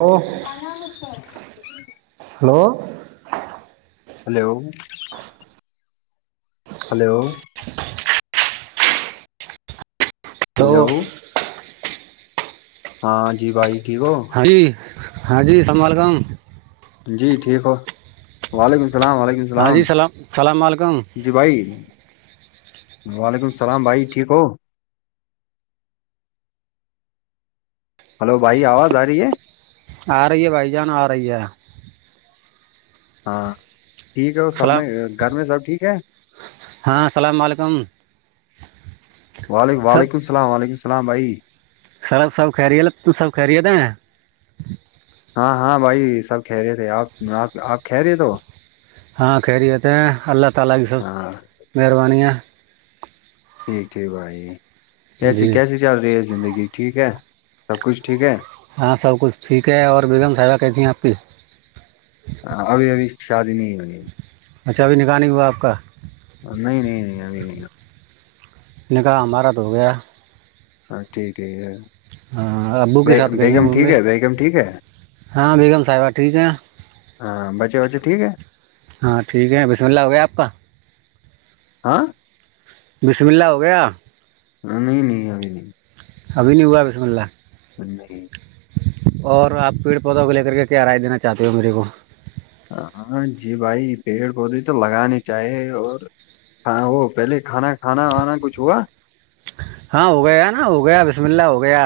hello الام س [unintelligible] [unintelligible] hello hello [inaudible] [inaudible] hello hello hello ہاں جی با جی ٹھیک ہو ہاں جی ہاں جی سلام و علیکم جی ٹھیک ہو وعلیکم السلام و علیکم ہاں جی اللام السلام علیکم جی بھائی وعلیکم السلام بھائی ٹھیک ہو ہلو بھائی آواز آ رہی ہے آ رہی ہے بھائی جان آ رہی ہے ہاں ٹھیک ہے وہ سب سلام میں گھر میں سب ٹھیک ہے ہاں السلام علیکم وعلیک وعلیکم السلام علیکم السلام بھائی سرب سب خریے ل تو سب خریے د ہیں ہاں ہاں بھائی سب کہہ رہے تھے آپ آپ آپ کہ رہے تو ہاں خیری ہوتے ہیں اللہ تعالی کی سب ہاں مہربانی ہے ٹھیک ٹھیک بھائی کیسی جی کیسی چل رہی ہے زندگی ٹھیک ہے سب کچھ ٹھیک ہے ہاں سب کچھ ٹھیک ہے اور بیگم سوا کیتی ہیں آپ کی ہاں ابھی ابھی شادی نہیں ہونی اچھابھی نکانی ہوا آپ کا نہیں نہیں نہیں ا نکاح مارت ہو گیا ہاں ٹھ ٹھ ہے [unintelligible] ہاں ابو کے بے- سات کہی ہیں بیگم ٹھیک بولے ہے بیگم ٹھیک ہے ہاں بیگم صاحبہ ٹھیک ہیں ہاں بچے وچے ٹھیک ہے ہاں ٹھیک ہے بسم اللہ ہو گیا آپ کا ہاں بسم اللہ ہو گیا نہیں نہیں ابھی نہیں ابھی نہیں ہوا بسم اللہ ج [unintelligible] اور آپ پیڑ پودوں کو لے کر کے کیا راائے دین چاہتے ہو میرے کو ہاں جی بھائی پیڑ پودے تو لگے چاہیے اور ہاں وہ پہلے کھانا کھانا وانا کچھ ہوا ہاں ہو گیا نا ہو گیا بسم اللہ ہو گیا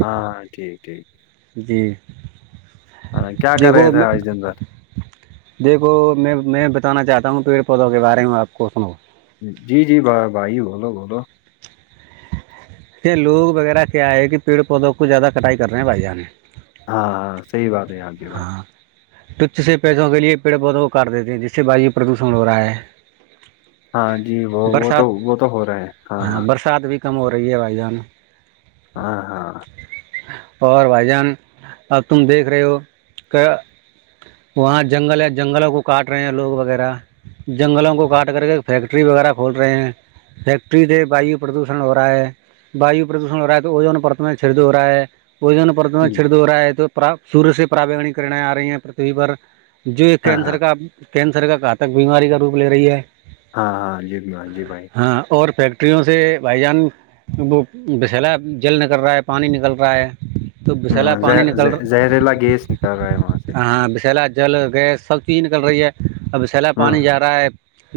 ہاں ٹھیک ٹھیک جی ہاں کیا کر رہے دیھو تھے میں آج دن بھر دیکھو میں میں بتانا چاہتا ہوں پیڑ پودوں کے بارے میں آپ کو سنو جی جی بھائی بولو بولو یہ لوگ وغیرہ کیا ہے کہ پیڑ پودوں کو زیادہ کٹائی کر رہے ہیں بھائی جانے ہاں ہاں صحی بات ہے آاںجی بھائی ہاں تچھ سے پیسوں کے لیے پیڑ پودوں کرار دیتے ہیں جس سے باائی پردوشن ہو رہا ہے ہاں جی وہ وہ تو برسات وہ تو ہو رہا ہے ہاں ہاں برسات بھی کم ہو رہی ہے بھائی جان ہاں ہاں اور بھائی جان اب تم دیکھ رہے ہو کیا وہاں جنگل ہے جنگلوں کو کاٹ رہے ہیں لوگ وغیرہ جنگلوں کو کاٹ کر کے فیکٹری وغیرہ کھول رہے ہیں فیکٹری سے وایو پردوشن ہو رہا ہے واو پردوشن ہو رہا ہے تو وہ جو پرت میں چڑد ہو رہا ہے وہجون پرت جی چڑد ہو رہا ہے تو سور سے پرا کرنے آ رہی ہیں پرتھوی پر جو ایک ہاں کینسر ہاں کا کینسر کا گھاتک بیماری کا روپ لے رہی ہے ہاں ہاں جی بھائی، جی بھائی ہاں اور فیکٹر ٹریوں سے بھائی جان وہ بسھیلا جل نکل رہا ہے پانی نکل رہا ہے تو بسلا ہاں پانی زہ- نکل زہ- رہا زہریلا گیس نکل رہا ہے وہاں سے ہاں بسلا جل گیس سب چیز نکل رہی ہے اب سیلا ہاں پانی جا رہا ہے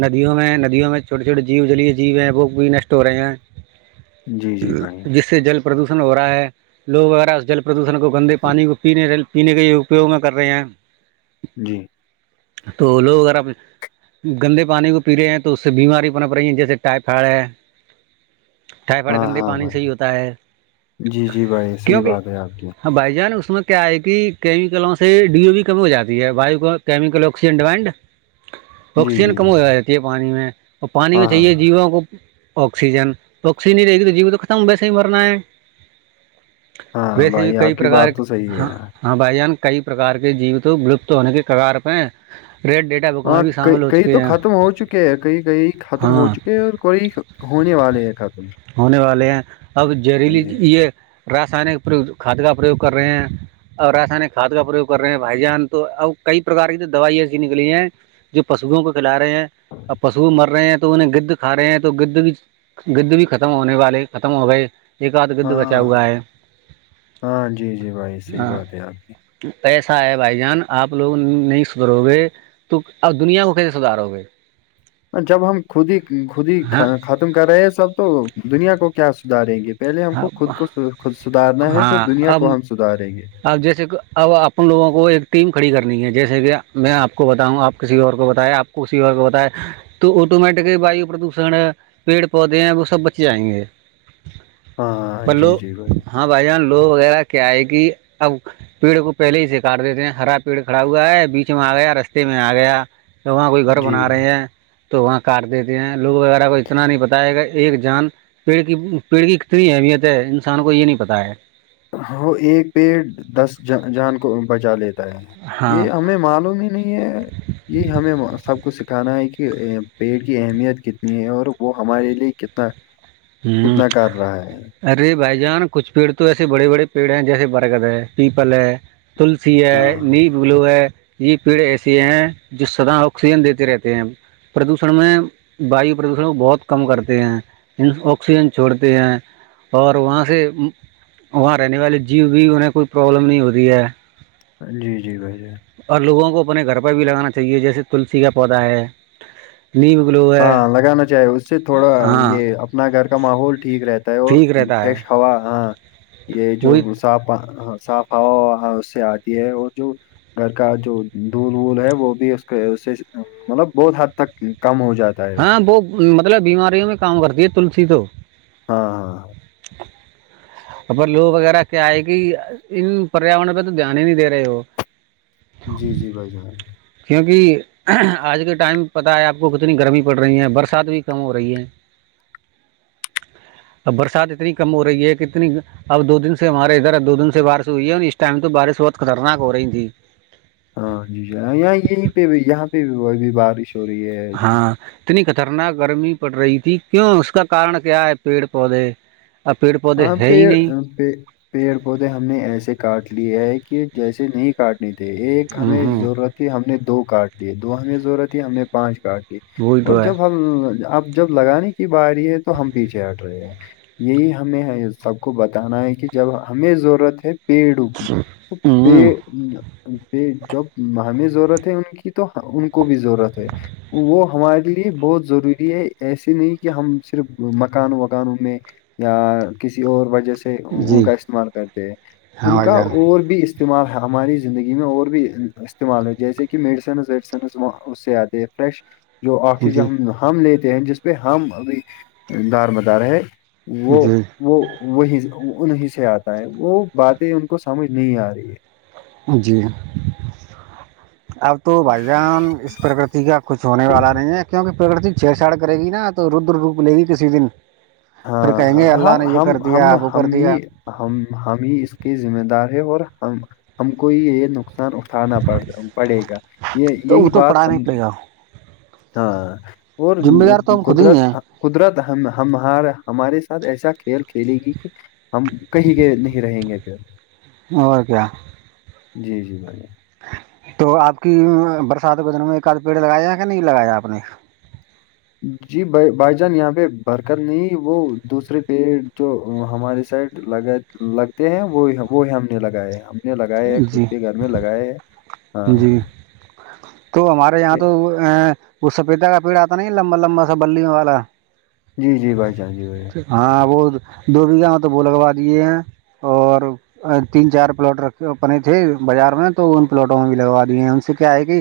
ندیوں میں ندیوں میں چھوٹے چھوٹے جیو جلی جیو ہیں وہ بھی نشٹ ہو رہے ہیں جی جی بھائی جس سے جل پردوشن ہو رہا ہے لوگ وغیرہ اس جل پردوشن کو گندے پانی کوینے پینے کے اپیوگ میں کر رہے ہیں جی تو لوگ وغیرہ گندے پانی کو پی رہے ہیں تو اس سے بیماری بن پڑی ہے جیسے ٹائیفائڈ ہے چائے پٹ ہاں گندے ہاں پانی بھائی سے ہی ہوتا ہے جی جی بھائی صحیح کیونکہ بات ہے آپ کی ہاں بھائی جان اس میں کیا ہے کہ کیمکلوں سے ڈیو بھی کمی ہو جاتی ہےو کیمل آکسی ڈیمڈ جی جی آکسیجن کم جی ہو ج رہاتی ہے پانی میں اور پانی میں ہاں ہاں چاہیے جیواوں کو آکسیجن توکسیج نہیں رہے گی تو جی تو ختم بیسے ہی مرنا ہے ہاں ویسے بھی بھائی کئی آپ کی بات تو صحیح پرکارہ ہے ہاں بھائی جان کئی پرکار کے جیوتوں ولپت ہونے کے کگار پہ ریڈ ڈیٹ ہاں کئی تو ختم ہو چکے ہیں کئی کئی ختم ہو ہاں چکے ہیں اور کوئی ہونے والے ہیں خاتم ہونے والے ہیں اب جہریلی یہ رسائنک کھاد کا پرریوگ کر رہے ہیں اور آسانی کھاد کا پرریوگ کر رہے ہیں بھائی جان تو ا کئی پرکار کی تو دوائ ایسی نکلی ہیں جو پشوؤں کو کھلا رہے ہیں اور پشو مر رہے ہیں تو انہیں گدھ کا رہے ہیں تو گد بھی گد بھی ختم ہونے والے ختم ہو گئے ایک آدھ گدھ بچا ہوا ہاں ہے ہاں جی جی بھائی صحیح ہاں بات ہے آپ کی [unintelligible] کیسا ہے بھائی جان آپ لوگ نہیں سدھرو گے تو اب دنیا کو کیسے سدارو گے جب ہم خود ہی خود ہی ہاں ختم کر رہے ہیں سب تو دنیا کو کیا سدھاریں گے پہلے ہم ہاں کو خود کو خود سدارنا ہے پھر ہاں دنیا کو ہم سدھاریں گے اب جیسے کہ اب اپن لوگوں کو ایک ٹیم کھڑی کرنی ہے جیسے کہ میں آپ کو بتاؤں آپ کسی اور کو بتائائے آپ [unintelligible] کسی ہو ہوتا ہے [unintelligible] تو آٹومیٹکلی وایو پردوشن پیڑ پودے ہیں وہ سب بچے جائیں گے ہاں جی پلو جی بھائی ہاں بھائی جان لو وغیرہ کیا آئے گی اب پیڑ کو پہلے ہی سے کاار دیتے ہیں ہرا پیڑ کھڑا ہوا ہے بیچ میں آ گیا رستے میں آ گیا تو وہاں کوئی گھر بنا جی رہے ہیں تو وہاں کاٹ دیتے ہیں لوگ وغیرہ کو اتنا نہیں پتا ہے گا ایک جان پیڑ کی پیڑ کی اتنی اہمیت ہے انسان کو یہ نہیں پتہ ہے وہ ایک پیڑ دس جان کو بجا لیتا ہاں یہ ہمیں معلوم ہی نہیں ہے یہ ہمیں سب کو سکھانا ہے کہ پیٹ کی اہمیت کتنی ہے اور وہ ہمارے لیے ک ہ [unintelligible] ہوں ارے بھائی جان کچھ پیڑ تو ایسے بڑے بڑے پیڑ ہے جیسے برگد ہے پیپل ہے تلسیی ہاں ن بلو [unintelligible] یہ پیڑ ایسیے ہیں جو سدا آکسیجن دیتے رہتے ہیں پردوشن میں وایو پردوشن کو بہت کم کرتے ہیں [unintelligible] آکسیجن چھوڑتے ہیں اور وہاں سے وہاں رہنے والے جیو بھی انہیں کوئی پرابلم نہیں ہوتی ہے جی جی بھائی جائی [unintelligible] [inaudible] اور لوگوں کو اپنے گھر پہ بھی لگانا چاہیے جیسے تلسی کا پودا ہے نہیں بلو [unintelligible] ہاں لگانا چاہیے اس سے تھوڑا یہ اپنا گھر کا ماحول ٹھیک رہتا ہے اور فریش ہوا ہاں ج [unintelligible] یہ جو صاف صاف ہوا اس سے آتی ہے اور جو گھر کا جو دول وول ہے وہ بھی اس اس سے مطلب بہت حد تک کم ہو جاتا ہے اس سے ہاں وہ مطلب بیماریوں میں کام کرتی ہے تلسی تو ہاں ہاں [inaudible] اور لوگ وغیرہ کیا ہے کہ ان پریاورن پہ تو دھیان ہی نہیں دے رہے ہو جی جی بھائی جان کیوںکہ آج کے ٹائم پتا ہے آپ کو کتنی گرمی پڑ رہی ہے برسات بھی کم ہو رہی ہے برسات اتنی کم ہو رہی ہے کہ اتنی اب دو دن سے ہمارے ادھر دو دن سے بارش ہوئی ہے اور اس ٹائم تو بارش بہت خطرناک ہو رہی تھی ہاں جی جیاں یہاں یہیں پہ بھی یہاں پہ بارش ہو رہی ہے ہاں اتنی خطرناک گرمی پڑ رہی تھی کیوں اس کا کارن کیا ہے پیڑ پودے اور پیڑ پودے ہے ہی نہیں پہ [unintelligible] پیڑ پودے ہم نے ایسے کاٹ لیے ہے کہ جیسے نہیں کاٹنے تھے ایک ہمیں ہوں ضرورت ہم نے دو کارٹ لیے دو ہمیں ضرورت ہے ہم نے پانچ کاارٹ لی وہی اور تو ہے جب ہم اب جب لگانے کی ب رہی ہے تو ہم پیچھے ہٹ رہے ہیں یہی [unintelligible] ہمیں سب کو بتانا ہے کہ جب ہمیں ضرورت ہے پیڑوں کی تو ہوں پ [unintelligible] جب ہمیں ضرورت ہے ان کی تو ان کو بھی ضرورت ہے وہ ہمارے لیے بہت ضروری ہے ایسے نہیں کہ ہم صرف مکان وغانوں میں یا کسی اور وجہ سے ان جی کا استعمال کرتے ہیں ہاں ان بھائی کا جان اور بھی استعمال ہماری زندگی میں اور بھی استعمال ہے جیسے کہ میڈیسنز ویڈیسنزاں اس سےیادے فریش جو آ چیزیں جی ہم ہم لیتے ہیں جس پہ ہم ابھی دار بتاارے وہ جی وہ وہی انیں سے آتا ہے وہ باتیں ان کو سمجھ نہیں آ رہی ہے جی اب تو بھائی جان اس پرکتی کا کچھ ہونے والا نہیں ہے کیونکہ گر چھیڑ چاڑ کرے گی نا تو ردر رک لے گی کسی دن پھر کہیں گے ہاں ہاں اللہ نے یہ ہم کر دیا ہم ہم اب وہ کر ہم دیا ہی ہم ہم ہی اس کے ذمہ دار ہے اور ہم ہم کو یہ نقصان اٹھانا پڑ پڑے گا یہ تو وہ یہی تو بات پڑھا نہیں ہم پڑے گا ہاں اور ذمہ دار تو ہم خود ہی قدرت ہیں قدرت ہم ہمار ہمارے ساتھ ایسا کھیل کھیلے گی کہ ہم کہیں کے نہیں رہیں گے پ اور کیا جی جی بھیا تو آپ کی برسات کے دن میں کد پیڑ لگایا کہ نہیں لگایا آپ نے جی ب بھائی جان یہاں پہ برکت نہیں وہ دوسرے پیڑ جو ہمارے سائڈ لگا لگتے ہیں وہ وہ ہم نے لگائے ہم نے لگائے خود جی کے گھر میں لگائے ہاں جی تو ہمارے یہاں تو وہ سپیتا کا پیڑ آتا نہیں لمبا لمبا سب بلوں والا جی جی بھائی جان جی بھائی جان ہاں وہ دو بیھہ تو وہ لگوا دیے ہیں اور تین چار پلاٹکھ بنے تھے بازار میں تو ان پلاٹ لگوا دی ہیں ان سے کیا ہے کہ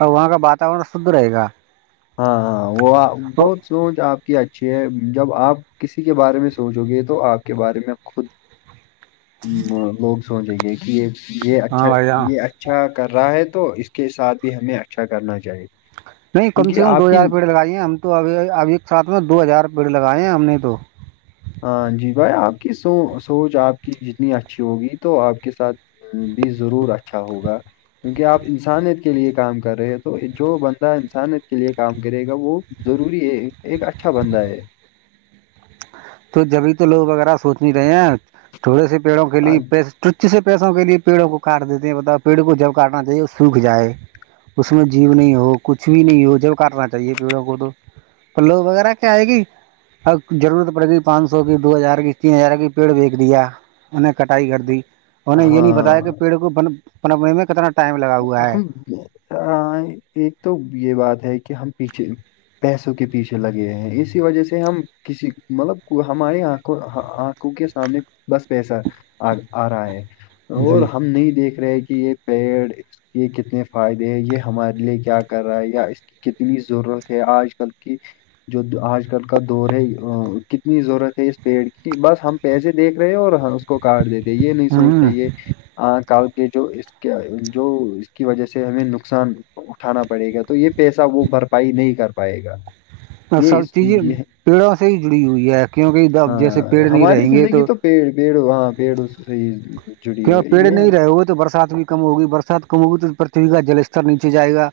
وہاں کا وااتاورن شھ رہے گا ہاں ہاں وہ تو بہت سوچ آپ کی اچھی ہے جب آپ کسی کے بارے میں سوچو گے تو آپ کے بارے میں خود لوگ سوچیں گے کہ یہ یہ ہاں اچھا بھائی جان یہ ا اچھا کر رہا ہے تو اس کے ساتھ بھی ہمیں اچھا کرنا چاہیے نہیں کم کیونکہ سے کم آپ دو کی ہزار پیڑ لگائی ہیں ہم تو ابھی ابھی ایک ساتھ میں دو ہزار پیڑ لگائے ہیں ہم نے تو ہاں جی بھائی آپ کی سو سوچ آپ کی جتنی اچھی ہوگی تو آپ کے ساتھ بھی ضرور اچھا ہوگا کیونکہ آپ انسانیت کے لیے کام کر رہے ہیں تو جو بندہ انسانیت کے لیے کام کرے گا وہ ضروری ہے ایک اچھا بندہ ہے تو جبھی تو لوگ وغیرہ سوچ نہیں رہے ہیں تھوڑے سے پیڑوں کے ہاں لیے پس تچ سے پیسوں کے لیے پیڑوں کو کاٹ دیتے ہیں بتا پیڑوں کو جب کاٹنا چاہیے وہ سوکھ جائے اس میں جیو نہیں ہو کچھ بھی نہیں ہو جب کرنا چاہیے پیڑوں کو تو پلو وغیرہ کیا آئے گی ا جضرورت پڑ گئی پانچ سو کی دو ہزار کی تین ہزار کی پیڑ بییکچ دیا انہیں کٹائی کر دی انہیں یہ نہیں بتایا کہ ہاں پیڑ کو بنپنے میں کتنا ٹائم لگا ہوا ہے ہم ایک تو یہ بات ہے کہ ہم پیچھے پیسوں کے پیچھے لگے ہیں اسی وجہ سے ہم کسی مطلب ہماری آنکھوں آنکھوں کے سامنے بس پیسہ آ آ رہا ہے اور جی ہم نہیں دیکھ رہے کہ یہ پیڑ یہ کتنے فائدے ہے یہ ہمارے لیے کیا کر رہا ہے یا اس کتنی ضرورت ہے آج کل کی جو آج کل کا دور ہے کتنی ضرورت ہے اس پیڑ کی بس ہم پیسے دیکھ رہے ہیں اور اس کو کاٹ دیتے یہ نہیں سوچتے ہوں یہ کال کے جو اس جو اس کی وجہ سے ہمیں نقصان اٹھانا پڑے گا تو یہ پیسہ وہ بھرپائی نہیں کر پائے گا یہ سب اس چیزیں یہ پیڑوں سے ہی جڑی ہوئی ہے کیونکہ جب جیسے ہاں پیڑ نہیں ہماری رہیں گے زندگی تو پیڑ پیڑ ہاں پیڑ اس صحیح کی پیڑ نہیں رہے ہو گئے تو برسات بھی کم ہوگی برسات کم ہوگی تو پ پرتویھ کا جلستتر نیچے جائے گا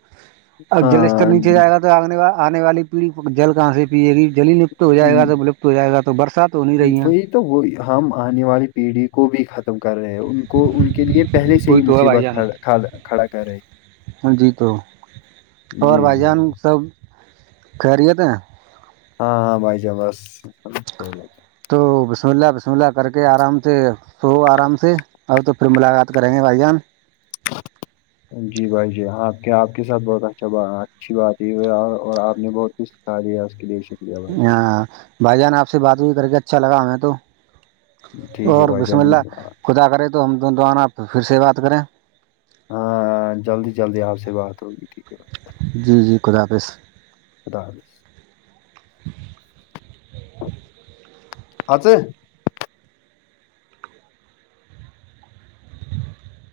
اب جلستتر ہاں نیچے جائے گا تو آگنے آنے والی پیڑھیی جل کہاں سے ا ی جلی لپت ہو جائے گا جب لپت ہو جائے گ تو برسات ہو نہیں رہی ہے وہی تو وہ ہم آنے والی پیڑھی کو بھی ختم کر رہے ہیں ان کو ان کے لیے پہلے سے ہی وہی تو ہے بھائی مصیبتھ جان کھڑا کرے جی تو جی اور بھائی جی جان خریے تھا ہیں ہاں ہاں بھ جا بس ک ل کیا تو بسلہ بسملہ کر کے آرام سے سو آرام سے اور تو پھر ملاقات کریں گے بھائی جان [inaudible] جی بھائی جی آپ کے آپ کے ساتھ بہت اچھا اچھی بات ہو اور آپ نے بہت کچھ آاد آس کے دییش ہاں بھائی جان آپ سے بات بھی کر کے اچھا لگا ہمیں تو ٹھیک ہے اور بھائی بسم جان اللہ خدا کرے تو ہم دون دوبارہ آنا پھر سے بات کریں ہاں جلدی جلدی آپ سے بات ہوگی ٹھیک ہے بھائی جی جی خدا حافظ خدا حافظ آ بی